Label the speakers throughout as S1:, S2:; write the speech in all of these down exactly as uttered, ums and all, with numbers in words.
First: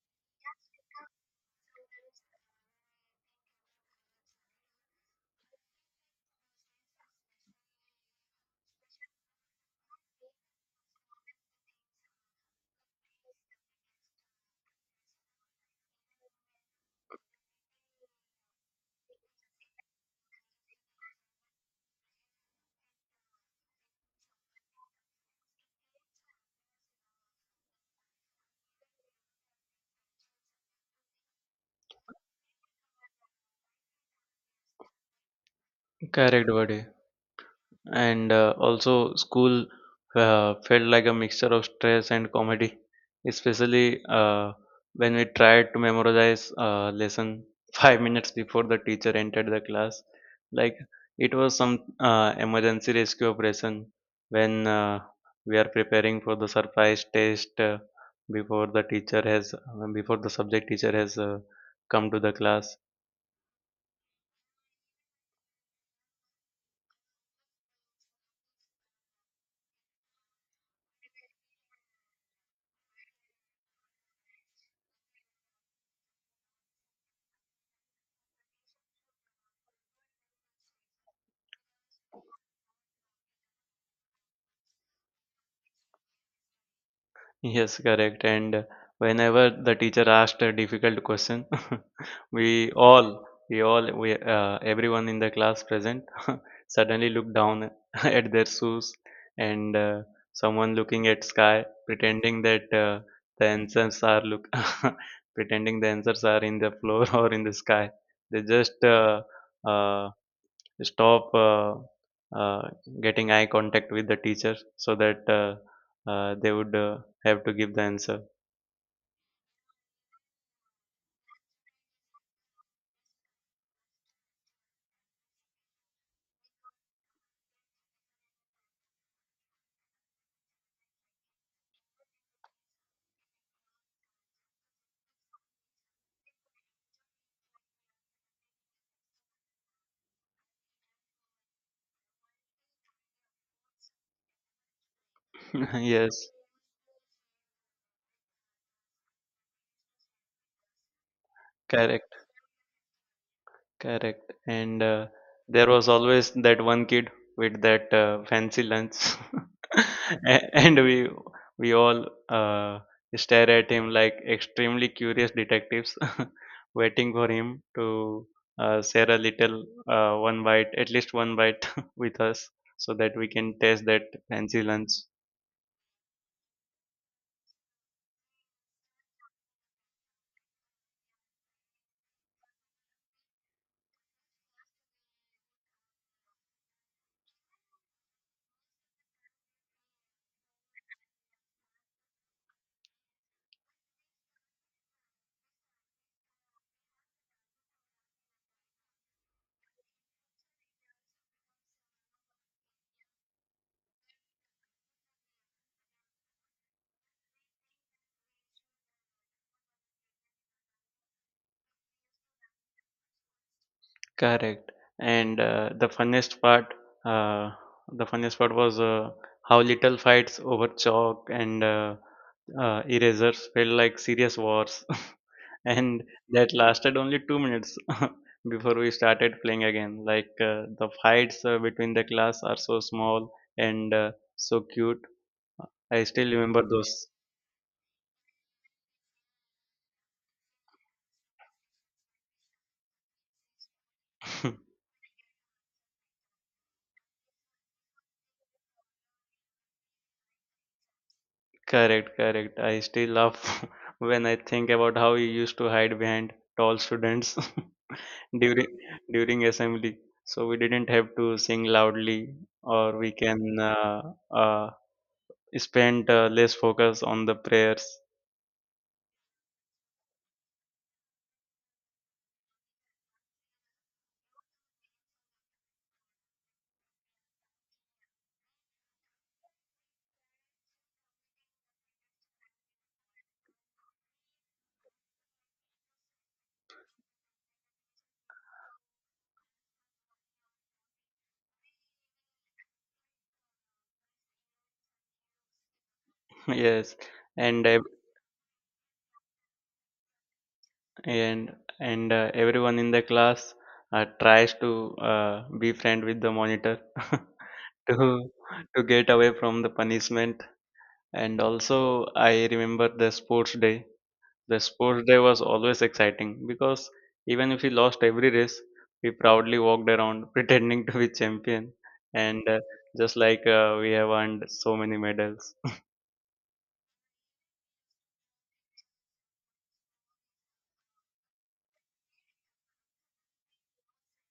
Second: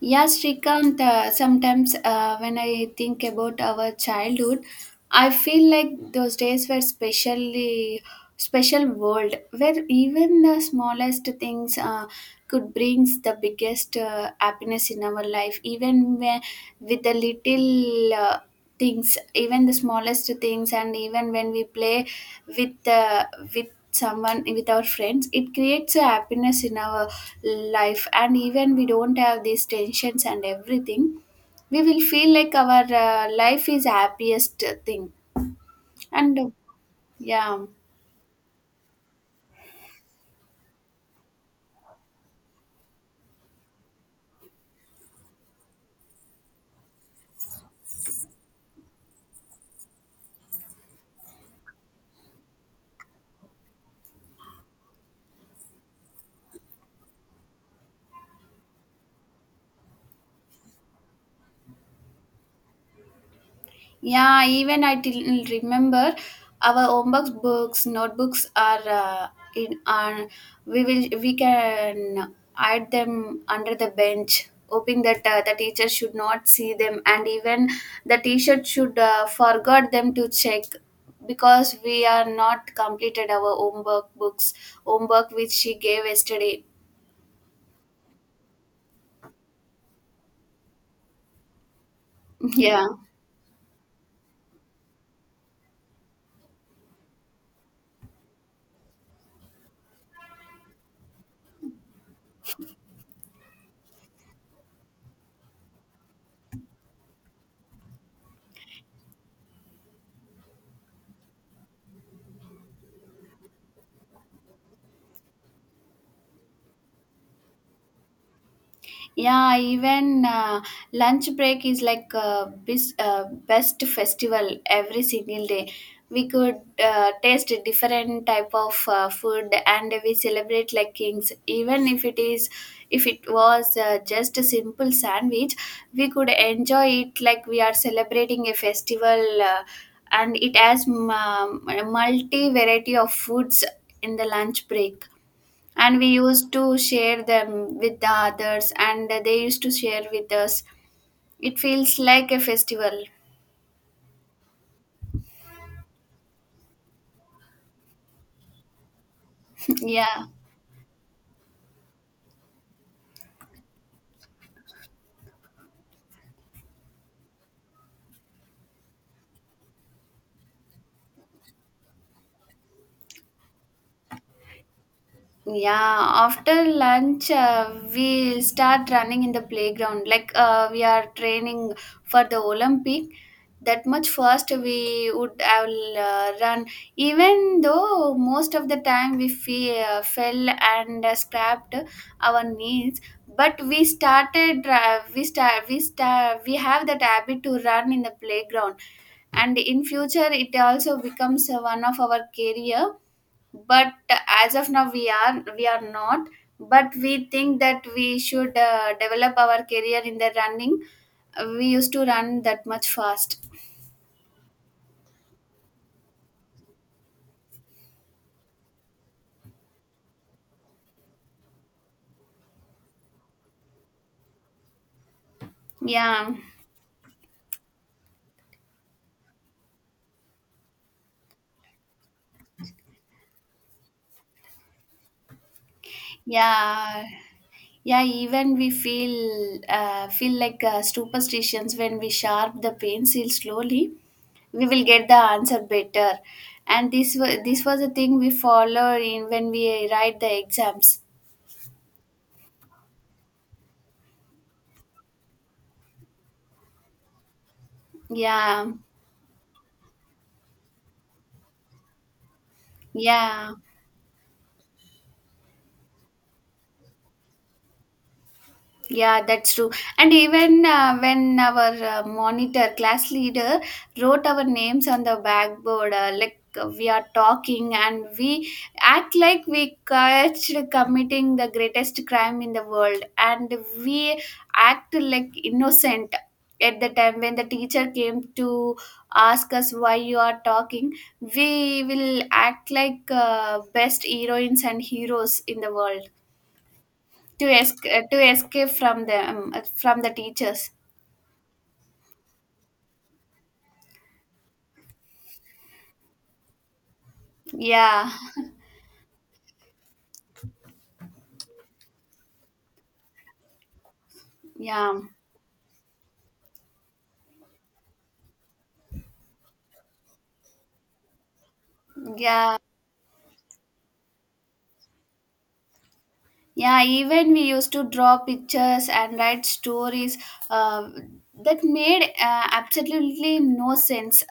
S1: Yes, Shrikant, uh, sometimes uh, when I think about our childhood, I feel like those days were specially special world where even the smallest things uh, could brings the biggest uh, happiness in our life even whe- with the little uh, things, even the smallest things, and even when we play with uh, with someone, with our friends, it creates a happiness in our life. And even we don't have these tensions and everything, we will feel like our uh, life is happiest thing, and uh,
S2: Correct, buddy.
S1: yeah.
S2: and uh, also school uh, felt like a mixture of stress and comedy, especially uh, when we tried to memorize uh, lesson five minutes before the teacher entered the class. Like it was some uh, emergency rescue operation when uh, we are preparing for the surprise test uh, before the teacher has before the subject teacher has uh, come to the class.
S1: Yeah, even I till remember our homework books, notebooks are uh, in are we will we can hide them under the bench, hoping that uh, the teacher should not see them, and even the teacher should uh, forgot them to check because we are not completed our homework books homework which she gave yesterday.
S2: Yes, correct. And whenever the teacher asked a difficult question, we
S1: Yeah.
S2: all, we all, we uh, everyone in the class present, suddenly looked down at their shoes, and uh, someone looking at sky, pretending that uh, the answers are look, pretending the answers are in the floor or in the sky. They just uh, uh, stop uh, uh, getting eye contact with the teacher so that uh, uh, they would uh, have to give the answer.
S1: Yeah, even uh, lunch break is like uh, bis- uh, best festival every single day. We could uh, taste a different type of uh, food, and we celebrate like kings. Even if it is, If it was uh, just a simple sandwich, we could enjoy it like we are celebrating a festival, uh, and it has m- um, multi variety of foods in the lunch break, and we
S2: Yes,
S1: used to share them with the others and they used to share with us. It feels
S2: correct.
S1: like a festival.
S2: Correct. And uh, there was always that one kid with that uh, fancy lunch,
S1: Yeah.
S2: A- and we we all uh, stare at him like extremely curious detectives, waiting for him to uh, share a little uh, one bite, at least one bite, with us, so that we can taste that fancy lunch.
S1: Yeah, after lunch, uh, we start running in the playground. Like uh, we are training for the Olympic. That much fast we would have uh, run. Even though most of the time we fe- uh, fell and uh, scrapped our knees, but we started. Uh, we start. We start. We have that habit to run in the playground, and in future it also becomes uh, one of our career. But as of now we are we are not, but we think that we should uh, develop our career in the running. We used to run that much fast.
S2: Correct. And uh, the funniest part, uh, the funniest part was uh, how little fights over chalk and uh, uh, erasers felt like serious wars, and
S1: Yeah.
S2: that lasted only two minutes before we started playing again. Like uh, the fights uh, between the class are so small and uh, so cute. I still remember
S1: yeah
S2: those.
S1: yeah even we feel uh, feel like uh, superstitions, when we sharp the pencil slowly, we will get the answer better. And this was this was a thing we follow in when we write the exams.
S2: Correct, correct. I still laugh when I think about how we used to hide behind tall students.
S1: Yeah.
S2: during during assembly, so we didn't have to sing loudly, or we
S1: Yeah.
S2: can uh, uh, spend uh, less focus on the prayers.
S1: Yeah, that's true. And even uh, when our uh, monitor class leader wrote our names on the backboard, uh, like uh, we are talking and we act like we catched committing the greatest crime in the world, and we act like innocent at the time when the teacher came to ask us why you are talking. We will act like uh, best heroines and heroes in the world
S2: Yes.
S1: to
S2: and
S1: es
S2: ev-
S1: uh, to escape from the um, uh, from the teachers.
S2: and and uh, everyone in the class uh, tries to uh, be friend with the monitor to
S1: Yeah.
S2: to get away from the punishment. And also, I remember the sports day. The
S1: yeah
S2: sports day was always exciting because even if we lost every race, we proudly walked around pretending to be champion, and
S1: yeah
S2: uh, just like uh, we have earned so many medals.
S1: yeah even we used to draw pictures and write stories uh, that made uh, absolutely no sense,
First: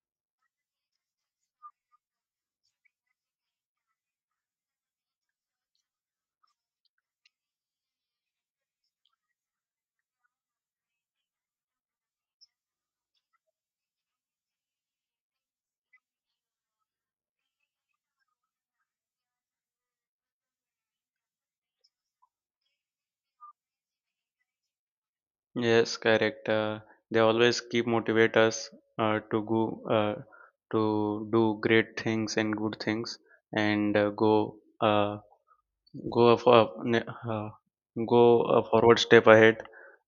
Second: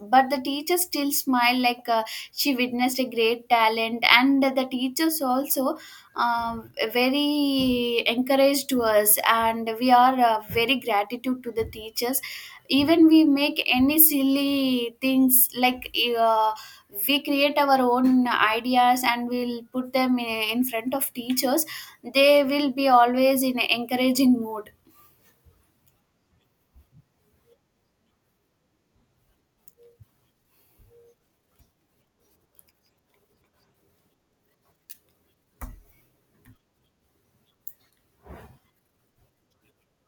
S1: but the teacher still smiled like uh, she witnessed a great talent. And the teachers also, uh, very encouraged to us, and we are uh, very gratitude to the teachers. Even we make any silly things, like uh, we create our own ideas and we'll put them in, in front of teachers, they will be always in encouraging mood.
S2: Yes, correct. Uh, they always keep motivate us uh, to go uh, to do great things and good things and uh, go uh, go a for uh, go a forward step ahead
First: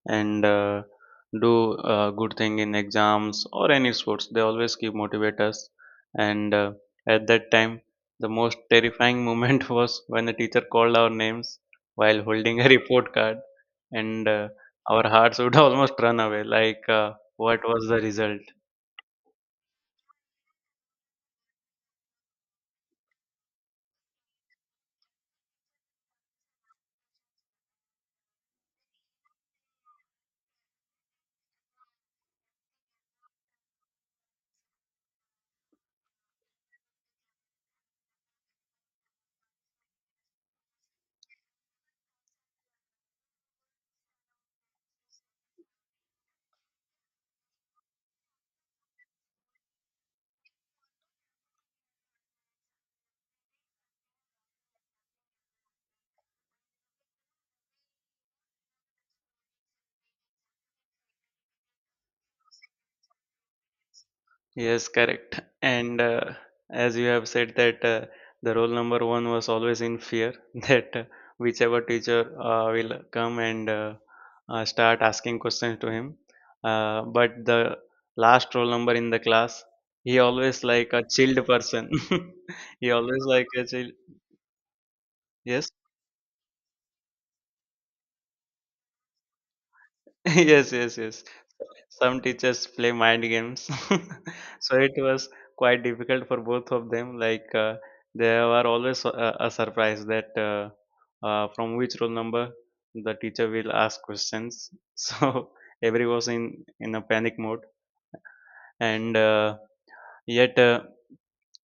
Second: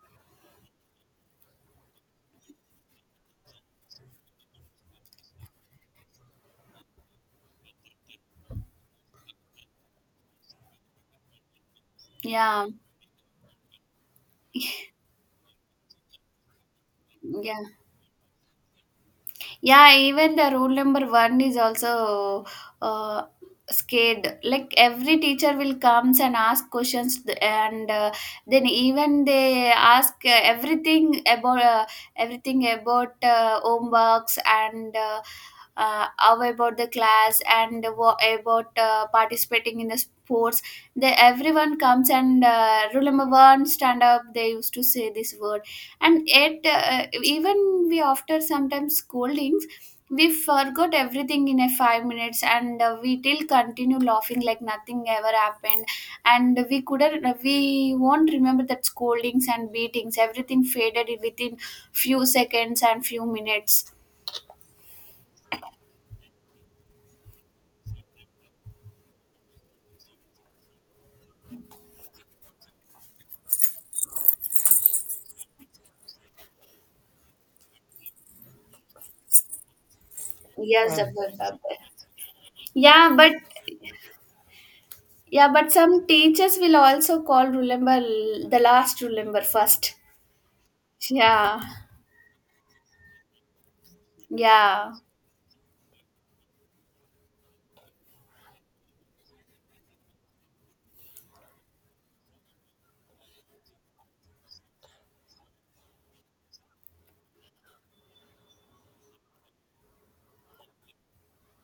S2: and uh, do a good thing in exams or any sports. They always keep motivate us, and uh, at that time, the most terrifying moment was when the teacher called our names while holding
S1: Yeah.
S2: a report card, and uh, our hearts would almost run away, like uh,
S1: Yeah.
S2: what was the result.
S1: Yeah, even the rule number one is also uh, scared. Like every teacher will comes and ask questions, th- and uh, then even they ask uh, everything about uh, everything about uh, homeworks. And. Uh, uh, how about the class, and wha- about uh, participating in the sports. They everyone comes and uh, rule number one stand up, they used to say this word. And yet uh, even we after sometimes scoldings, we forgot everything in a five minutes, and uh, we till continue laughing like nothing ever happened. And we couldn't we won't remember that scoldings and beatings, everything faded within few seconds and few minutes.
S2: Yes, correct. And uh, as you have said that uh, the role number one was always in fear that uh, whichever teacher uh, will come and uh, uh, start asking questions to him. Uh, but the last role number in the class, he always like
S1: Yes.
S2: a
S1: Right.
S2: chilled
S1: Zafar.
S2: person. He
S1: Yeah,
S2: always
S1: but
S2: like a chill.
S1: yeah but
S2: Yes.
S1: some teachers will also call, remember the last, remember first.
S2: yes yes yes
S1: Yeah.
S2: Some teachers play mind games, so
S1: Yeah.
S2: it was quite difficult for both of them. Like uh, they were always uh, a surprise that uh, uh, from which roll number the teacher will ask questions. So everyone was in in a panic mode, and uh, yet uh,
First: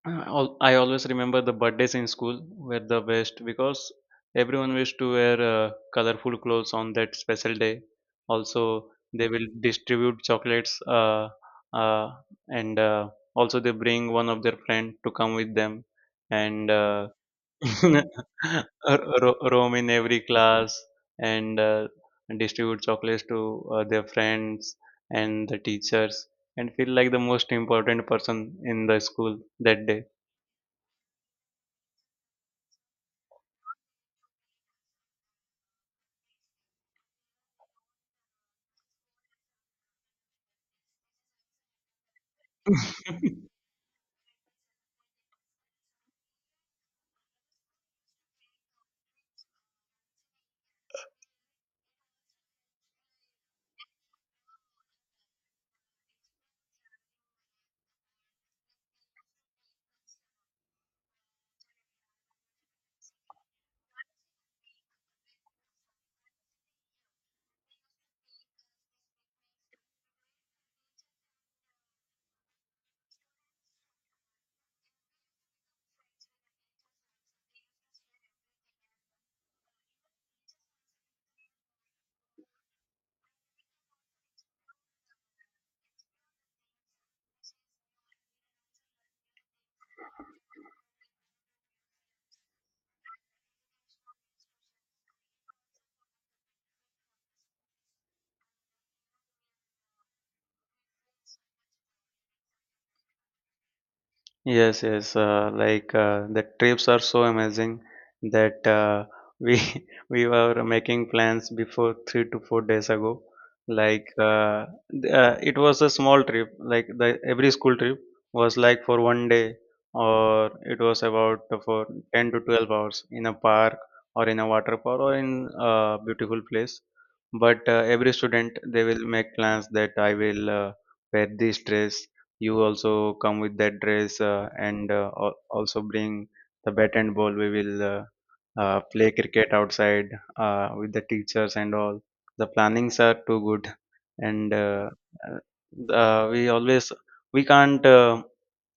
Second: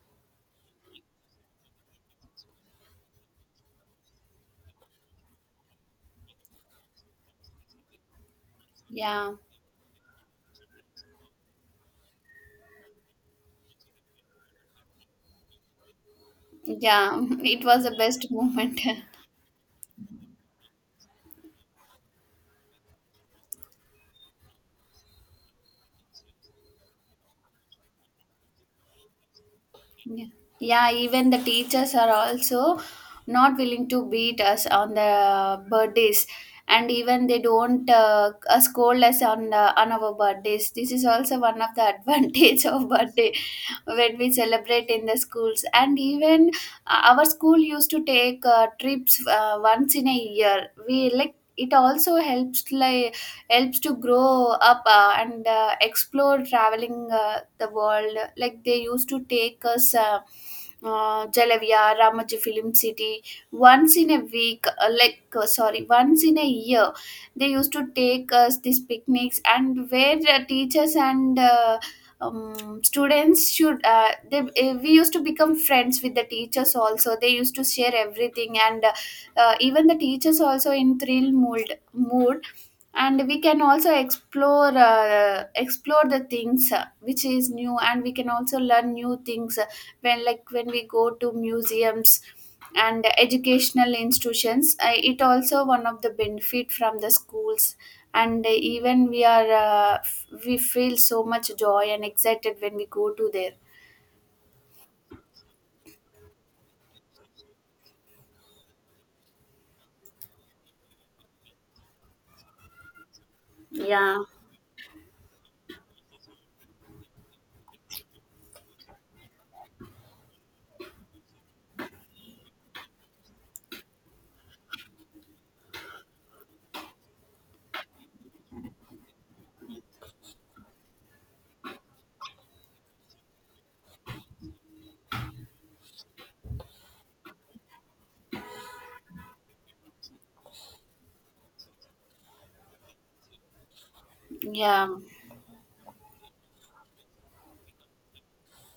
S2: I al- I always remember the birthdays in school were the best, because everyone wished to wear uh, colorful clothes on that special day. Also, they
S1: Yeah.
S2: will distribute chocolates uh, uh, and uh, also they bring one of their friend to come with them, and uh,
S1: Yeah, it was the
S2: ro-
S1: best moment.
S2: roam in every class and uh, distribute chocolates to uh, their friends and the teachers, and feel like the most important person in the school that day.
S1: Yeah. Yeah, even the teachers are also not willing to beat us on the birthdays, and even they don't uh, uh, scold us on uh, on our birthdays. This is also one of the advantage of birthday when we celebrate in the schools. And even uh, our school used to take uh, trips uh, once in a year. We like It also helps, like helps to grow up uh, and uh, explore traveling uh, the world, like they used to take us uh, uh, Jalavia, Ramoji Film City, once in a week, uh, like uh, sorry, once in a year, they used to take us these picnics. And where uh, teachers and uh, um, students should uh, they uh, we used to become friends with the teachers also. They used to share everything, and uh, uh, even the teachers also in thrill mood mood, and we can also explore uh, explore the things uh, which is new, and we can also learn new things uh, when, like when we go to museums and educational institutions, uh, it also one of the benefit from the schools. And even we are uh, f- we feel so much joy and excited when we go to there.
S2: Yes, yes. Uh, like uh, the trips are so amazing that uh, we we were making plans before three to four days ago. Like
S1: Yeah.
S2: uh, th- uh, it was a small trip. Like the every school trip was like for one day, or it was about for ten to twelve hours in a park, or in a water park, or in a beautiful place. But uh, every student, they will make plans that I will uh, wear this dress, you also come with that dress, uh, and uh, al- also bring the bat and ball. We will uh, uh, play cricket outside uh, with the teachers and all. The plannings are too good, and
S1: Yeah.
S2: uh, uh, uh, we always we can't uh,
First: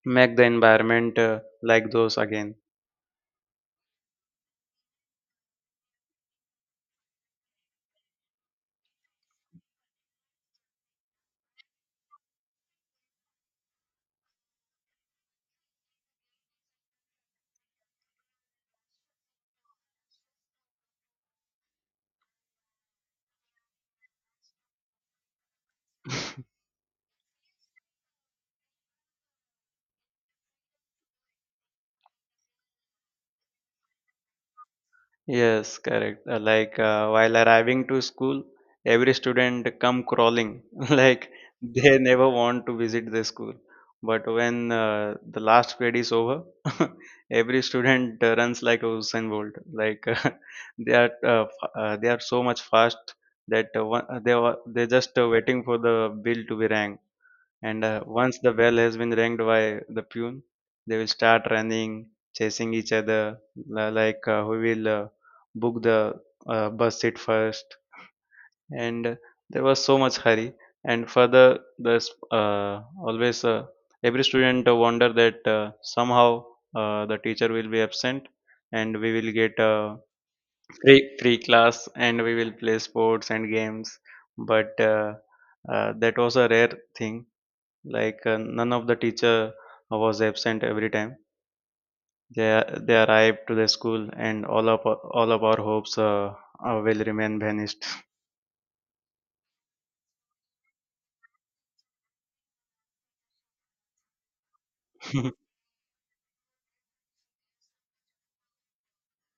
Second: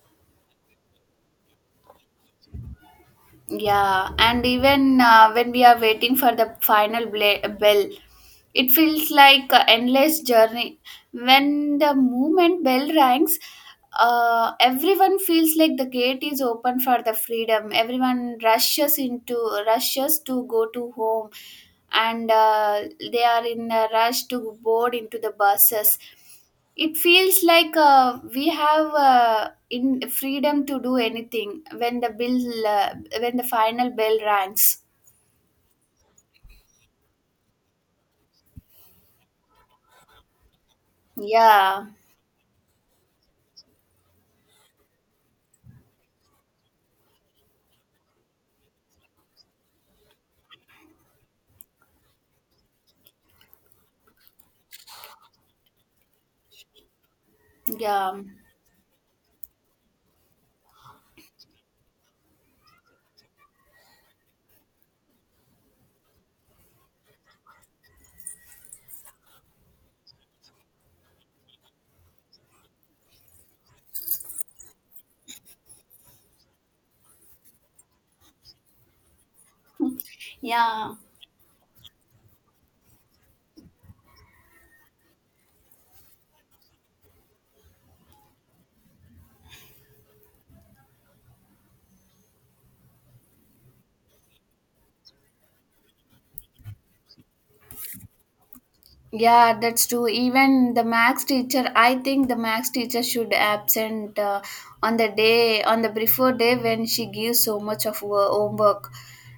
S2: make the environment uh, like those again.
S1: Yeah, and even uh, when we are waiting for the final bla- bell, it feels like an endless journey. When the moment bell rings, uh, everyone feels like the gate is open for the freedom. Everyone rushes into rushes to go to home, and uh, they are in a rush to board into the buses. It feels like uh, we have uh, in freedom to do anything when the bill uh, when the final bell rings.
S2: Yes, correct. Uh, Like uh, while arriving to school, every student come crawling, like
S1: Yeah.
S2: they never want to visit the school. But when uh, the last period is over, every student uh, runs like a Usain Bolt. Like uh, they are uh, f- uh, they are so much fast that uh, one, uh, they were they just uh, waiting for the bell to be rang, and uh,
S1: Yeah.
S2: once the bell has been rang by the pune, they will start running, chasing each other, li- like uh, who will uh, book the uh, bus seat first. And there was so much hurry, and further, there's uh, always uh, every student uh, wonder that uh, somehow uh, the teacher will be absent and we will get a
S1: Yeah.
S2: free free class and we will play sports and games. But uh, uh, that was a rare thing. Like uh, none of the teacher was absent. Every time they they arrived to the school, and all of our- all of our hopes uh, uh, will remain vanished.
S1: Yeah, that's true. Even the max teacher, I think the max teacher should absent uh, on the day, on the before day when she gives so much of wo- homework.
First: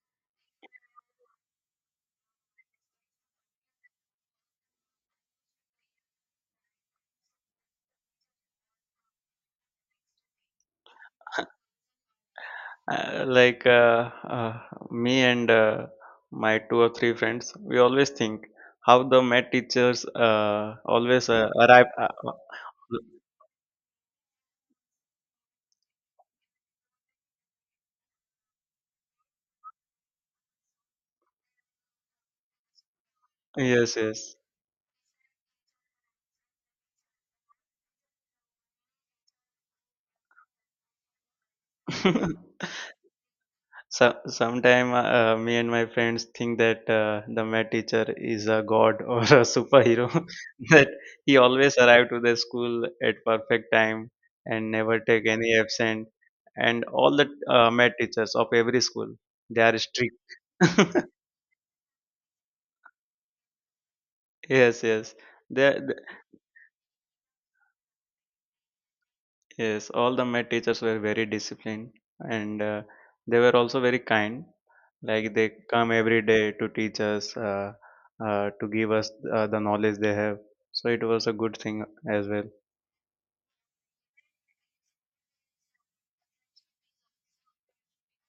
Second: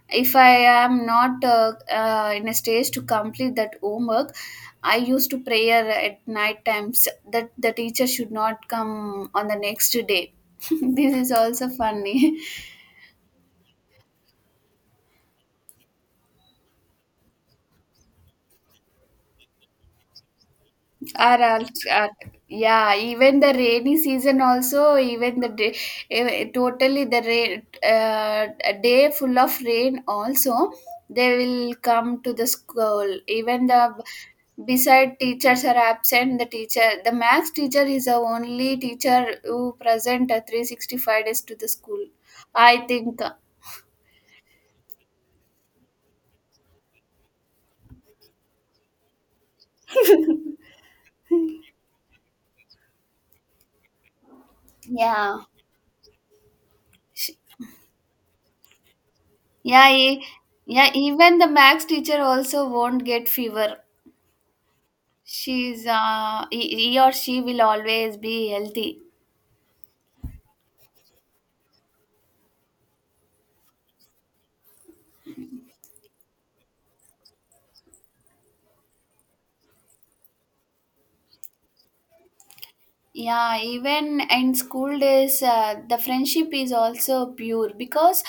S1: If I am not uh, uh, in a stage to complete that homework, I used to prayer at night times that the teacher should not come on the next day. This is also funny.
S2: Uh, like uh, uh, Me and uh, my two or three friends, we always think how the math teachers uh, always
S1: Are
S2: uh, arrive.
S1: also
S2: Uh,
S1: are.
S2: uh,
S1: Yeah, even the rainy season, also even the day eh, totally the rain uh, a day full of rain also, they will come to the school. Even the
S2: yes yes
S1: beside teachers are absent, the teacher the max teacher is the only teacher who present at three sixty-five days to the school, I think.
S2: So, sometime uh, uh, me and my friends think that uh, the math teacher is a god or a superhero. That he always arrived to the school at perfect time and never take
S1: Yeah.
S2: any absent. And all the
S1: Sh-
S2: uh, math teachers of every school, they are
S1: yeah e- yeah
S2: strict.
S1: even the max teacher also won't get fever.
S2: Yes, yes. They
S1: She's uh, he, he or she will always be healthy.
S2: Yes, all the my teachers were very disciplined, and uh, they were also very kind. Like they come every day to teach us, uh, uh, to give us uh, the knowledge they have. So it was a good thing as well.
S1: Yeah, even in school days, uh, the friendship is also pure, because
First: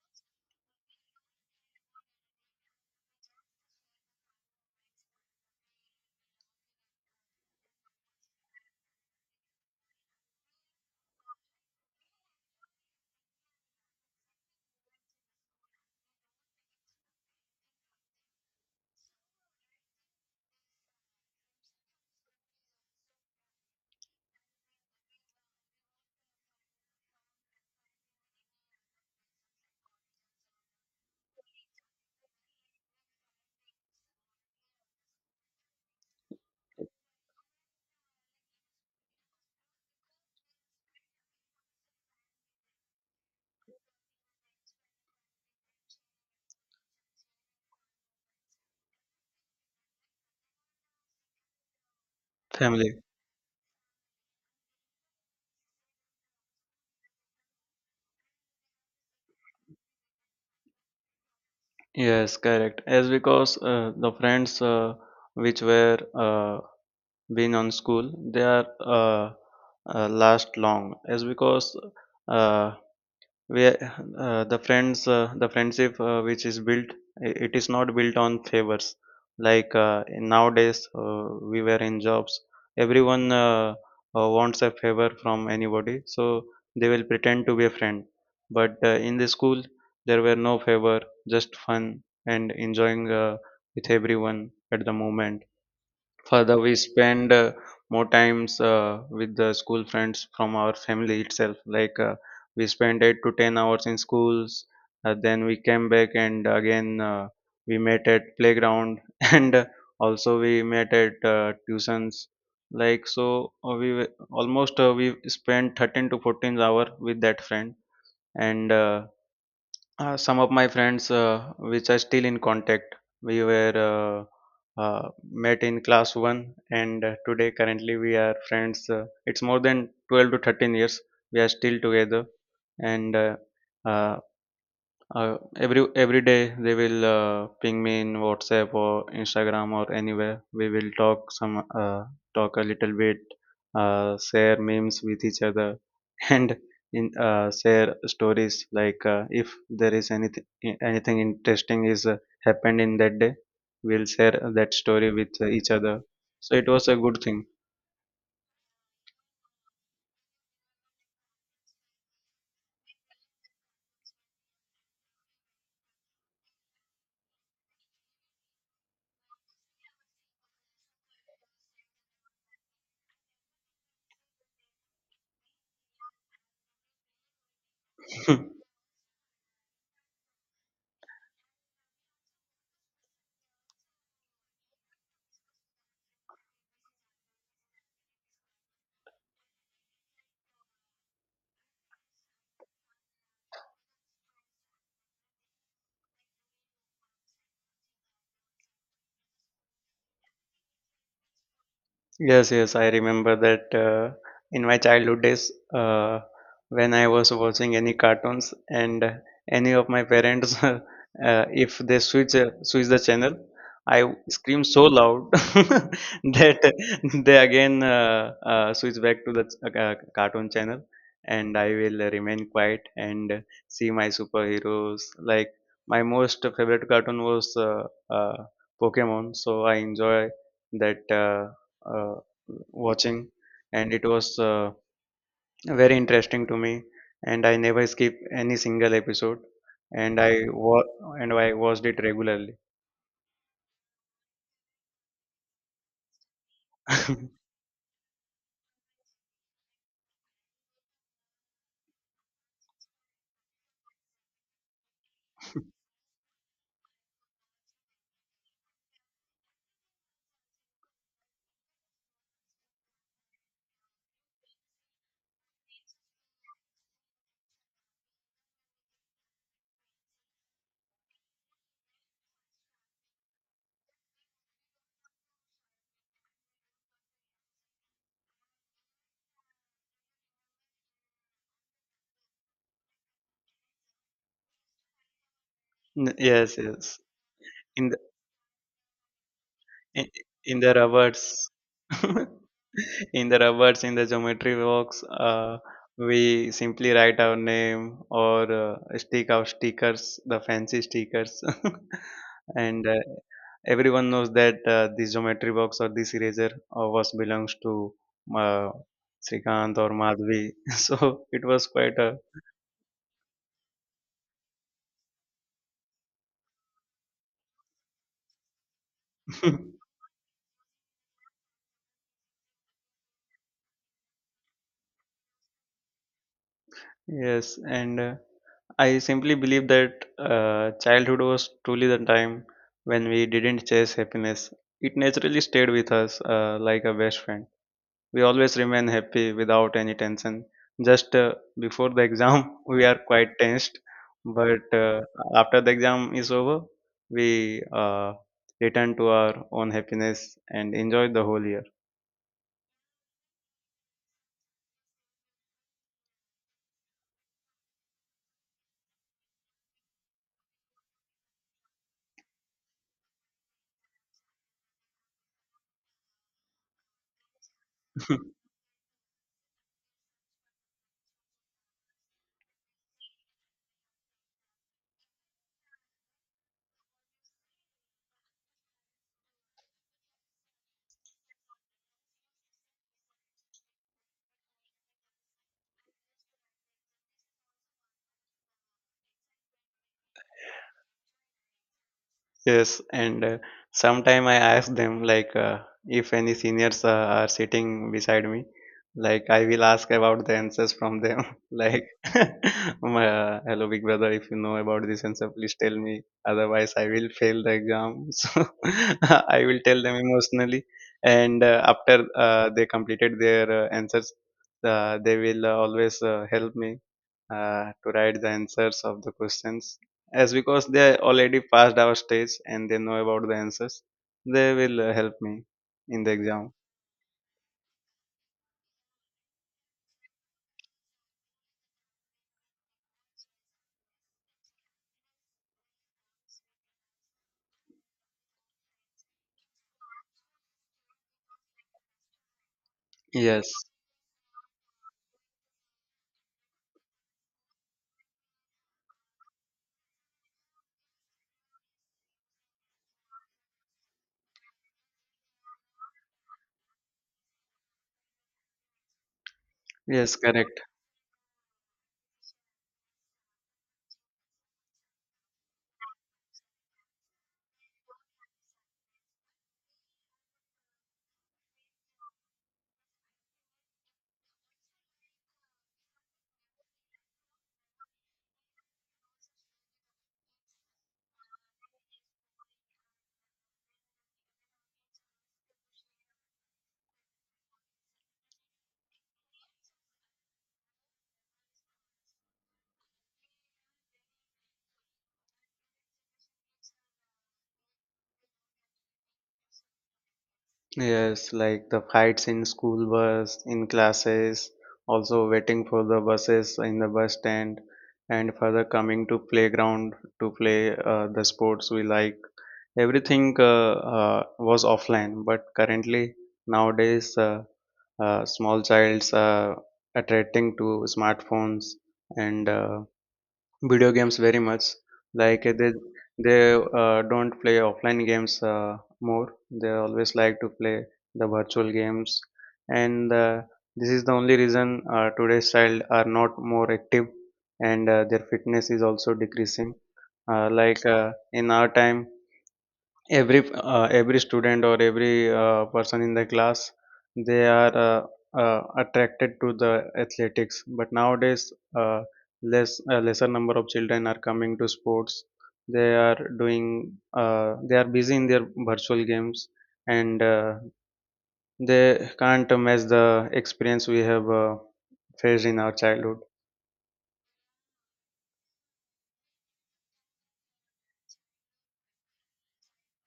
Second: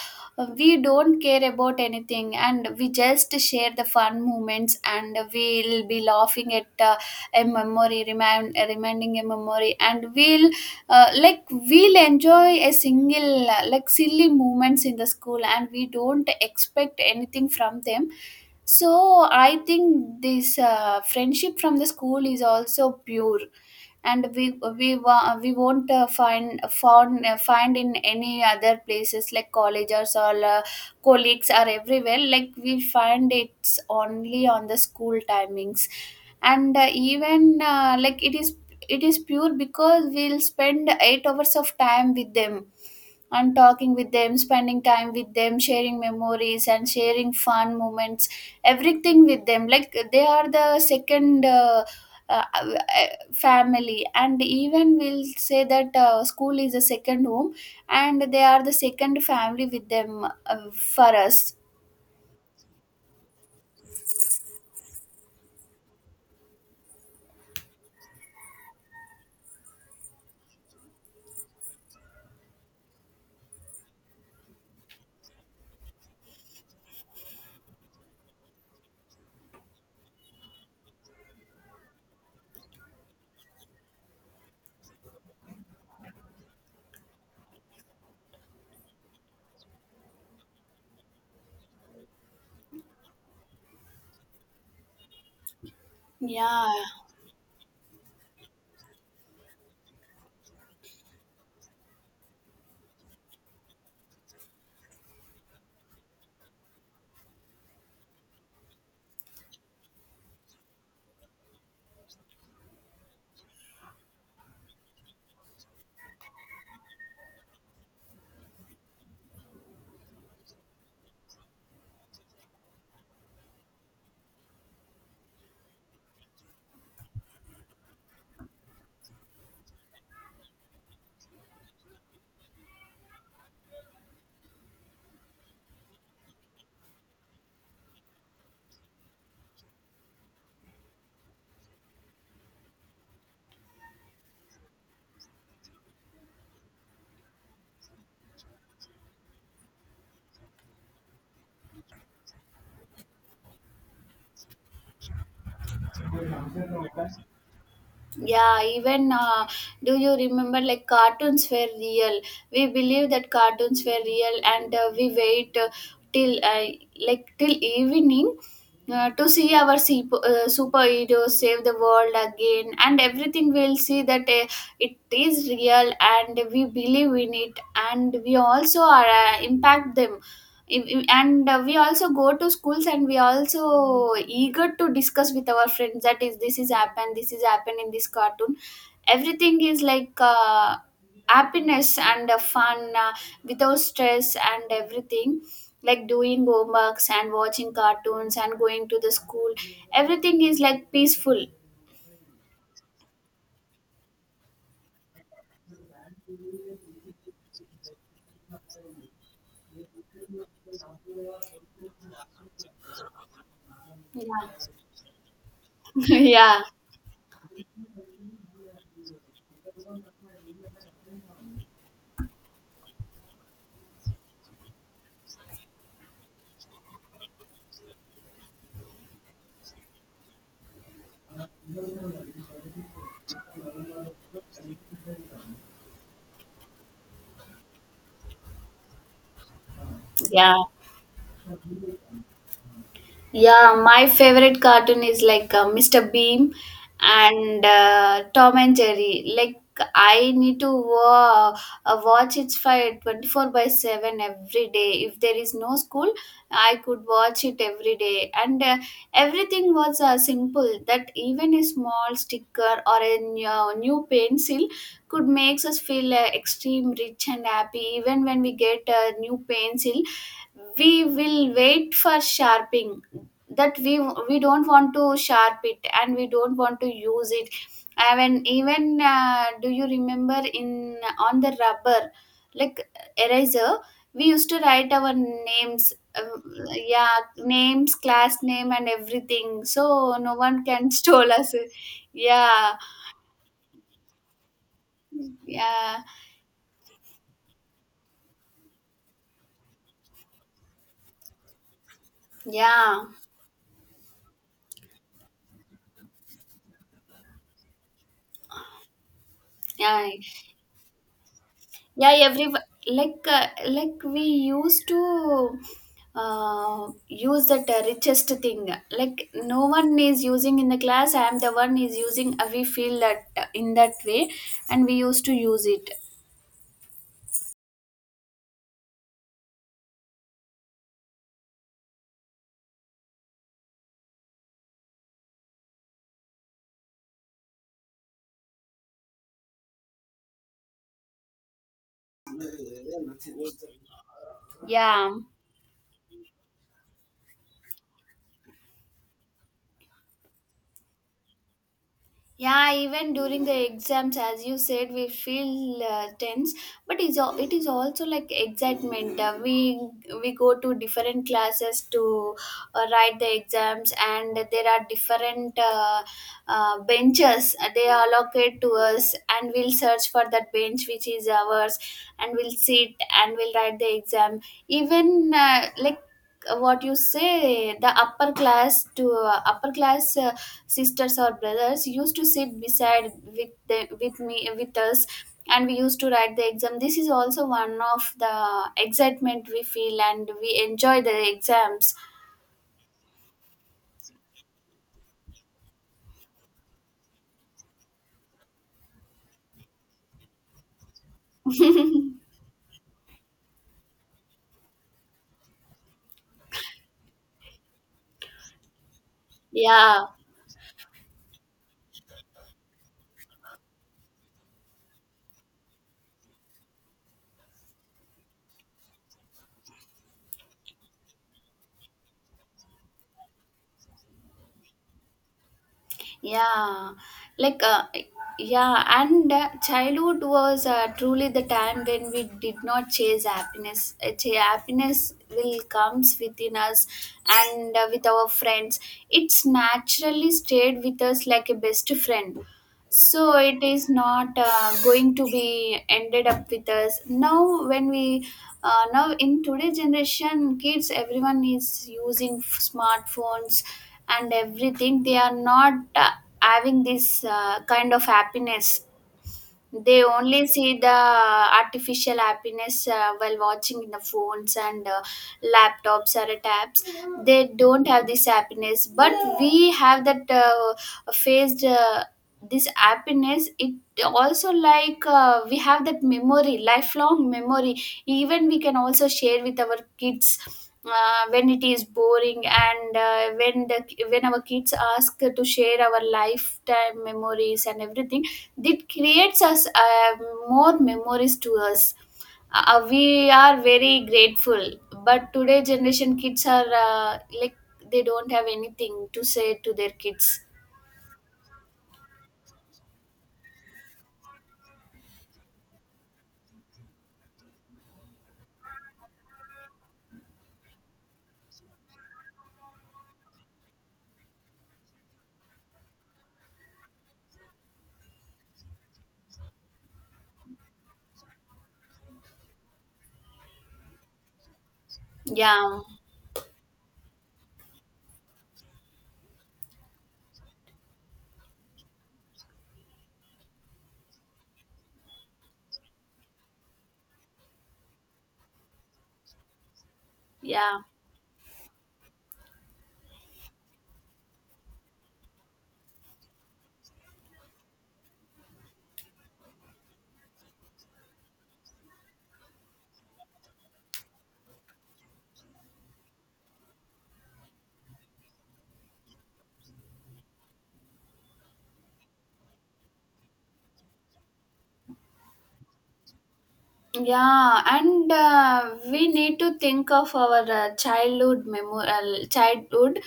S1: we don't care about anything and we just share the fun moments, and we'll be laughing at uh, a memory, remind, reminding a memory, and we'll uh, like we'll enjoy a single uh, like silly moments in the school, and we don't expect anything from them. So I think this uh, friendship from the school is also pure, and we we wa- we won't uh, find found uh, find in any other places like colleges or uh, colleagues are everywhere, like we find it's only on the school timings. And uh, even uh, like it is it is pure because we'll spend eight hours of time with them, and talking with them, spending time with them, sharing memories and sharing fun moments, everything with them. Like they are the second uh, uh,
S2: Family.
S1: family, and even we'll say that uh, school is a second home and they are the second family with them uh, for us.
S2: Yes, correct. As because uh, the friends uh, which were uh, been on school, they are uh, uh, last long. As because uh, where uh, the friends uh, the friendship uh, which is built, i- it is not built on favors, like uh, in nowadays uh, we were in jobs. Everyone uh, uh, wants a favor from anybody, so they will pretend to be a friend. But uh, in the school, there were no favor, just fun and enjoying uh, with everyone at the moment. Further,
S1: Yeah.
S2: we spend uh, more times uh, with the school friends from our family itself. Like uh, we spent eight to ten hours in schools. Uh, then we came back, and again uh, we met at playground, and uh, also we met at uh, tuitions. Like so, uh, we were- almost uh, we spent thirteen to fourteen hour with that friend and. Uh, uh, some of my friends, uh, which are still in contact, we were uh, uh, met in class one, and uh, today currently we are friends. Uh, it's more than twelve to thirteen years. We are still together, and uh, uh, uh, every every day they will uh, ping me in WhatsApp or Instagram or anywhere. We will talk some uh, talk a little bit, uh, share memes with each other, and in uh, share stories. Like uh, if there is anything anything interesting is uh, happened in that day, we'll share that story with each other. So it was a good thing.
S1: Yeah, even uh, do you remember like cartoons were real? We believe that cartoons were real, and uh, we wait uh, till uh, like till evening uh, to see our sup- uh, superheroes save the world again. And everything we'll see that uh, it is real, and we believe in it, and we also are uh, impact them. Ev- ev- and uh, we also go to schools and we also eager to discuss with our friends that is this is happened, this is happened in this cartoon. Everything is like uh, happiness and uh, fun uh, without stress and everything, like doing homeworks and watching cartoons and going to the school, everything is like peaceful.
S2: Yes, yes, I remember that uh, in my childhood days, uh, when I was watching any cartoons, and uh, any of my parents, uh, if they switch uh, switch the channel, I w- scream
S1: Yeah.
S2: so loud,
S1: Yeah.
S2: that they again uh, uh, switch back to the ch- uh, ca- cartoon channel, and I will remain quiet and see my superheroes. Like my most favorite cartoon was uh, uh, Pokemon, so I enjoy that. Uh, uh, Watching, and it was uh, very interesting to me, and I never skip any single episode and I
S1: Yeah.
S2: wa- and I watched it regularly.
S1: Yeah, my favorite cartoon is like uh, mister Beam
S2: N-
S1: and uh, Tom and Jerry. Like I need to wa- uh, watch it for twenty-four by seven every day. If there is no school, I could watch it every day. And uh, everything was uh, simple that even a small sticker or a new, uh, new pencil could makes us feel uh, extreme rich and happy. Even when we get a new pencil, we will wait for sharpening, that we we don't want to sharp it and we don't want to use it. I mean, even uh, do you remember in on the rubber, like, eraser, we used to write our names, uh,
S2: yes, yes.
S1: yeah,
S2: In
S1: names,
S2: the
S1: class name and everything,
S2: in,
S1: so no
S2: in
S1: one
S2: the
S1: can stole
S2: robots.
S1: us. Yeah,
S2: In the robots, in the geometry box, uh,
S1: yeah,
S2: we simply write our name or uh, stick our stickers, the fancy stickers, and
S1: yeah,
S2: uh, everyone knows that uh, the geometry box or this eraser uh, was belongs to uh, Srikanth or
S1: yeah,
S2: Madhvi. So it was quite
S1: yeah,
S2: a
S1: every, like uh, like we used to uh, use that uh, richest thing, like no one is using in the class, I am the one is using, uh, we feel that uh, in that way, and we used to use it.
S2: yes, and uh, I simply believe that uh, childhood was truly the time when we didn't chase happiness. It naturally stayed with us uh, like a best friend. We always remain happy without any tension. Just uh, Before the exam, we are quite tensed, but uh,
S1: Yeah,
S2: after the exam is over, we uh, return to our own happiness and enjoy the whole year.
S1: yeah, even during the exams, as you said, we feel uh, tense, but it's al- it is also like excitement. Uh, we we go to different classes to uh, write the exams, and there are different uh, uh, benches. Uh, They allocate to us, and we'll search for that bench which is ours, and we'll sit and we'll write the exam. Even uh, like uh, what you say, the upper class to uh, upper class, Uh, sisters or brothers used to sit beside with the, with me, with us, and we used to write the exam. This is also one of the excitement we feel, and we enjoy the exams.
S2: Yes, and uh, sometime I ask them like uh, if any seniors uh, are sitting beside me, like I will ask about the answers from them. Like, my, uh, hello, big brother, if you know about this answer, please tell me. Otherwise, I will fail the exam. So I will tell them
S1: Yeah,
S2: emotionally, and uh, after uh, they completed their uh, answers, uh, they will uh, always uh, help me uh, to write the answers of the questions, as because they already passed our stage and they know about the answers. They will uh, help me in the exam.
S1: yeah, like uh, yeah, and uh, childhood was uh, truly the time when we did not chase happiness. Uh, ch- happiness will comes within us and uh, with our friends. It's naturally stayed with us like a best friend. So
S2: Yes,
S1: it is not uh, going to be ended up with us now when we uh, now in today's generation kids, everyone is using f- smartphones, and everything, they are not uh, having this uh, kind of happiness. They
S2: yes,
S1: only
S2: correct.
S1: see the artificial happiness uh, while watching in the phones and uh, laptops or tabs. They don't have this happiness, but we have that uh, phased, uh, this happiness. It also like uh, we have that memory, lifelong memory. Even we can also share with our kids uh, when it is boring, and uh, when the when our kids ask to share our lifetime memories and everything, that creates us uh, more memories to us. Uh, we are very grateful, but today generation kids are uh, like, they don't have anything to say to their kids.
S2: Yes, like the fights in school bus, in classes, also waiting for the buses in the bus stand, and further coming to playground to play uh, the sports we like. Everything uh, uh, was offline, but currently, nowadays uh, uh, small childs uh, attracting to smartphones and uh, video games very much. like uh, they
S1: Yeah,
S2: they uh, don't play offline games uh, more. They always like to play the virtual games, and uh, this is the only reason uh, today's child are not more active, and uh, their fitness is also decreasing. uh,
S1: yeah,
S2: like uh, in our time every uh, every student or every uh, person in the class, they are uh, uh, attracted to the athletics. But nowadays uh, less a lesser number of children are coming to sports. They are doing uh, they are busy in their virtual games, and uh, they can't match the experience we have uh, faced in our childhood.
S1: Yeah, and uh, we need to think of our uh, childhood memo- uh, childhood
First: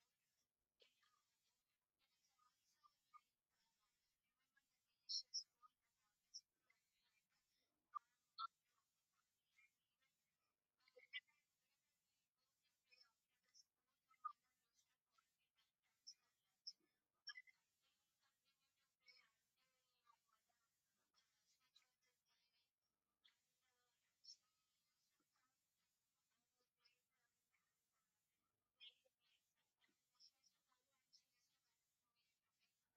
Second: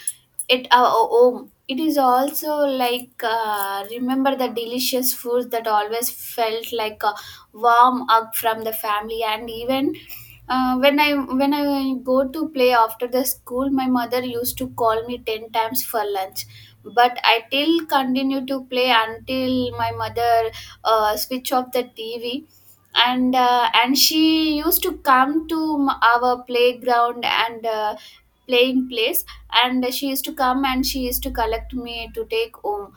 S1: at our home. It is also like uh, remember the delicious food that always felt like a warm hug from the family, and even uh, when I when I go to play after the school, my mother used to call me ten times for lunch, but I till continue to play until my mother uh, switch off the T V, and uh, and she used to come to m- our playground and uh, playing place, and she used to come and she used to collect me to take home.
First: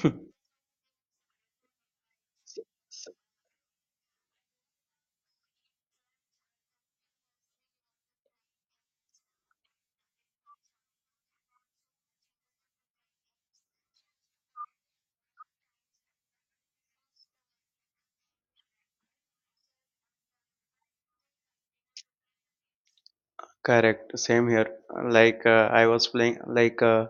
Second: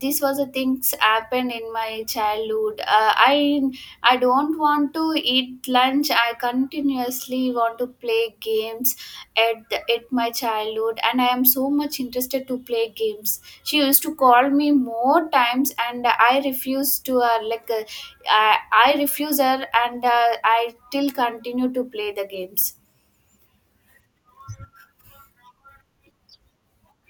S1: This was the things happened in my childhood. uh, i i don't want to eat lunch, I continuously want to play games at the, at my childhood, and I am so much interested to play games. She used to call me more times, and I refused to her, like uh, I, I refuse her, and uh, I still continue to play the games.
S2: Correct, same here. Like uh, I was playing, like uh,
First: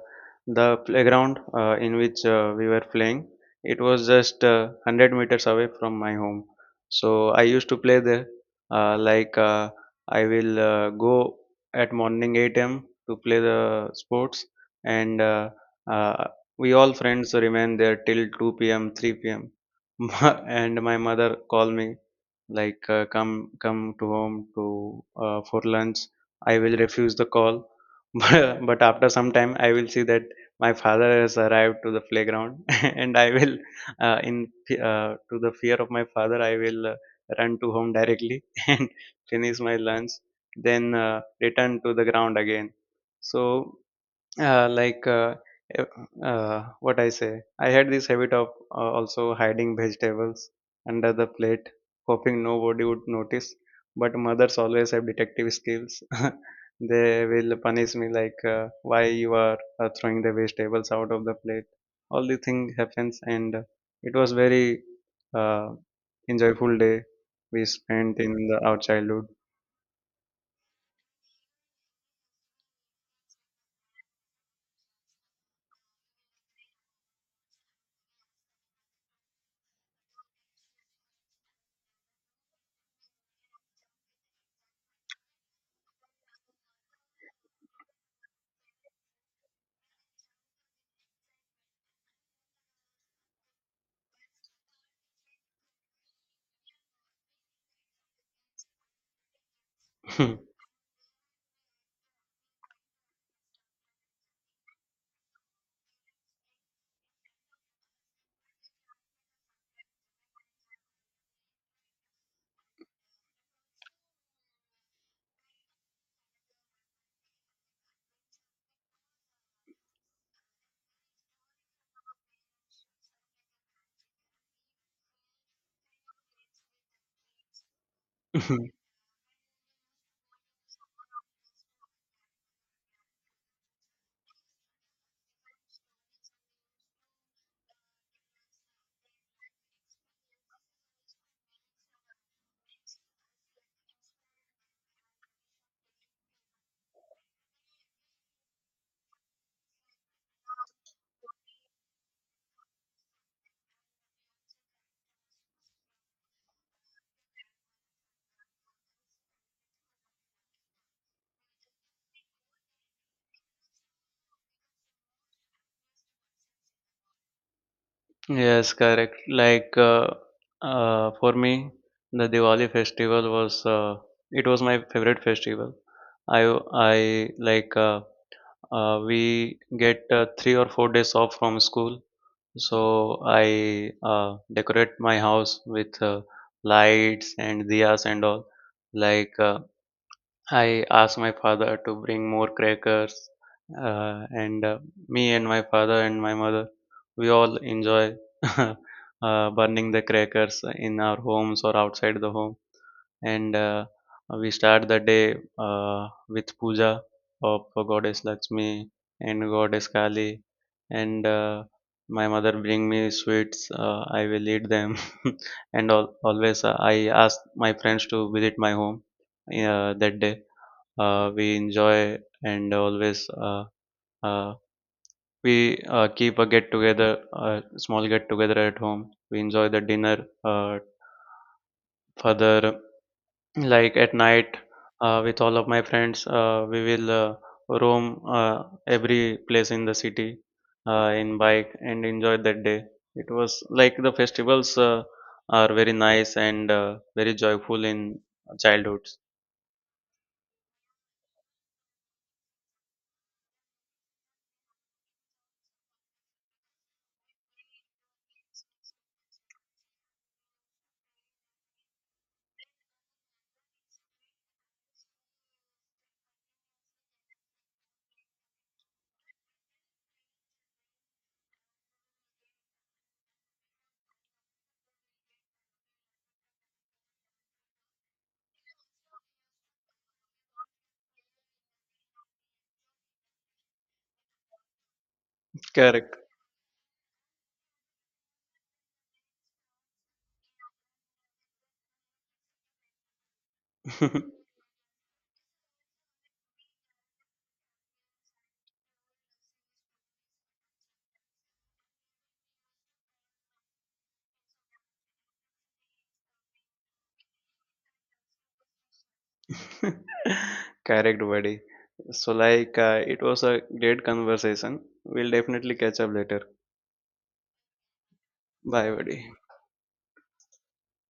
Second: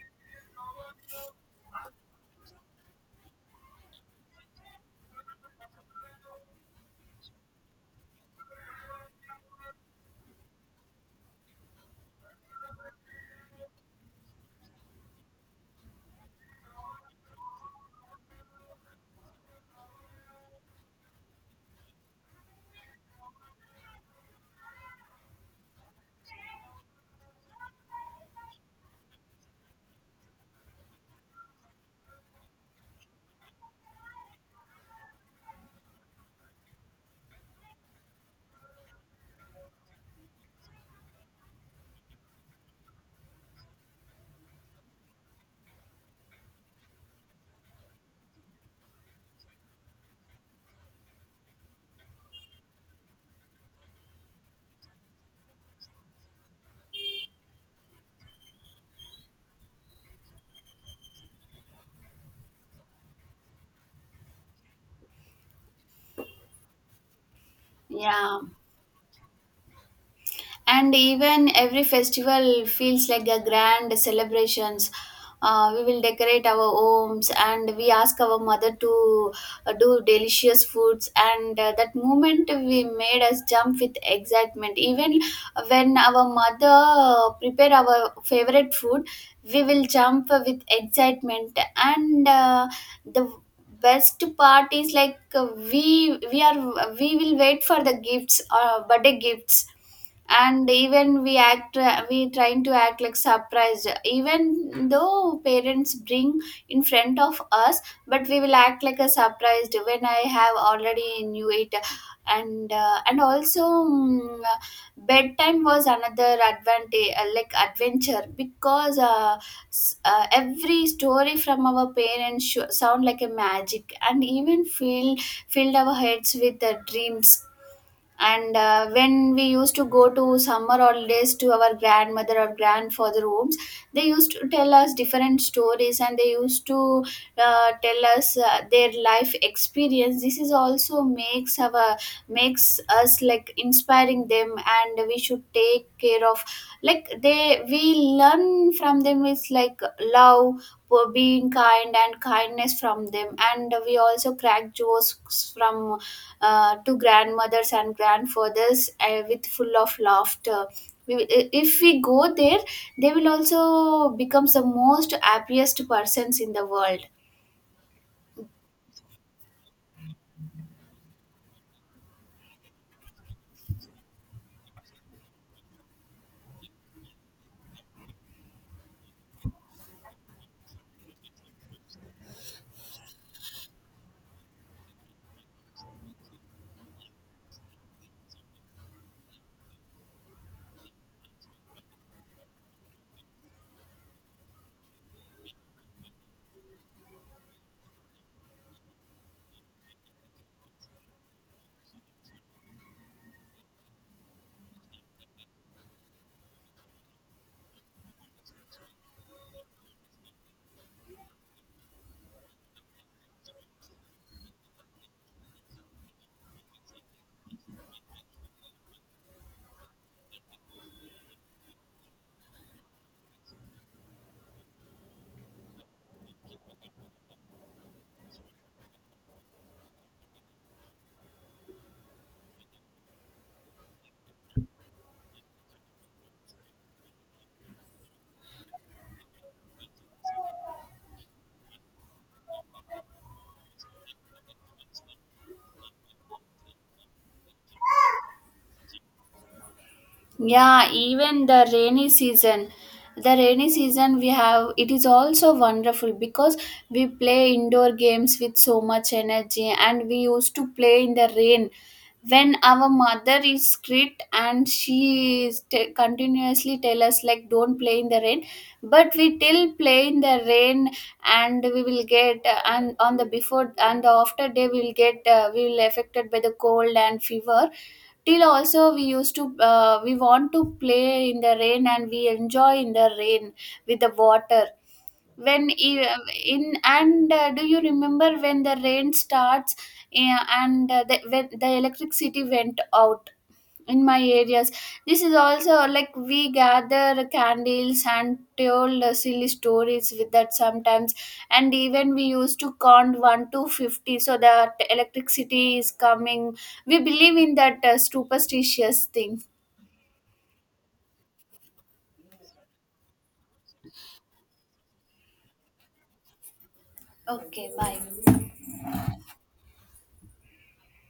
S2: the playground uh, in which uh, we were playing, it was just uh, one hundred meters away from my home. So I used to play there. Uh, like uh, I will uh, go at morning eight a m to play the sports, and uh, uh, we all friends remain there till two p m, three p m And my mother called me like uh, come come to home to uh, for lunch. I will refuse the call. but, but after some time I will see that my father has arrived to the playground. And I will uh, in fe- uh, to the fear of my father, I will uh, run to home directly. And finish my lunch then uh, return to the ground again. So uh, like uh, uh, uh, what I say, I had this habit of uh, also hiding vegetables under the plate, hoping nobody would notice. But mothers always have detective skills. They will punish me like uh, why you are uh, throwing the vegetables out of the plate. All the thing happens, and uh, it was very uh, enjoyable day we spent in
S1: Yeah,
S2: the our childhood.
S1: and even every festival feels like a grand celebrations. Uh, we will decorate our homes, and we ask our mother to uh, do delicious foods, and uh, that moment we made us jump with excitement. Even when our mother uh, prepare our favorite food, we will jump with excitement, and uh, the best part is like uh, we we are we will wait for the gifts, uh, birthday gifts, and even we act, we trying to act like surprised, even though parents bring in front of us, but we will act like a surprised when I have already knew it. And uh, and also mm, bedtime was another advantage uh, like adventure because uh, s- uh, every story from our parents sh- sound like a magic, and even fill filled our heads with the dreams. And uh, When we used to go to summer holidays to our grandmother or grandfather homes, they used to tell us different stories, and they used to uh, tell us uh, their life experience. This is also makes our makes us like inspiring them, and we should take care of like they, we learn from them. It's like love for being kind, and kindness from them. And we also crack jokes from uh, to grandmothers and grandfathers uh, with full of laughter. We- If we go there, they will also become the most happiest persons in the world.
S2: Yes, correct. Like uh, uh, for me, the Diwali festival was uh, it was my favorite festival. I I like uh, uh, we get uh, three or four days off from school, so I uh, decorate my house with uh, lights and diyas and all. Like uh, I asked my father to bring more crackers, uh, and uh, me and my father and my mother, we all enjoy uh, burning the crackers in our homes or outside the home. And uh, we start the day uh, with puja of Goddess Lakshmi and Goddess Kali. And uh, my mother bring me sweets. Uh, I will eat them. And al- always uh, I ask my friends to visit my home uh, that day. Uh, we enjoy. And always uh, uh, we uh, keep a get together, a small get together at home. We enjoy the dinner. Uh, further, like at night, uh, with all of my friends, uh, we will uh, roam uh, every place in the city, uh, in bike, and enjoy that day. It was like the festivals uh, are very nice and uh, very joyful in childhoods.
S1: Yeah, even the rainy season. The rainy season we have, it is also wonderful because we play indoor games with so much energy, and we used to play in the rain. When our mother is strict and she is t- continuously tell us like, don't play in the rain, but we till play in the rain, and we will get uh, and on the before and the after day we will get uh, we will affected by the cold and fever. Till also we used to uh, we want to play in the rain, and we enjoy in the rain with the water when e-
S2: Correct.
S1: in and uh, do you remember when the rain starts uh, and uh, the, when the electricity went out in my areas? This is also like we gather candles and told uh, silly stories with that sometimes, and even we used to count one to fifty so that electricity is coming. We believe in that uh, superstitious thing.
S2: Correct, buddy. So, like, uh, it was a great conversation. We'll definitely catch up later.
S1: Okay, bye.
S2: Bye, buddy.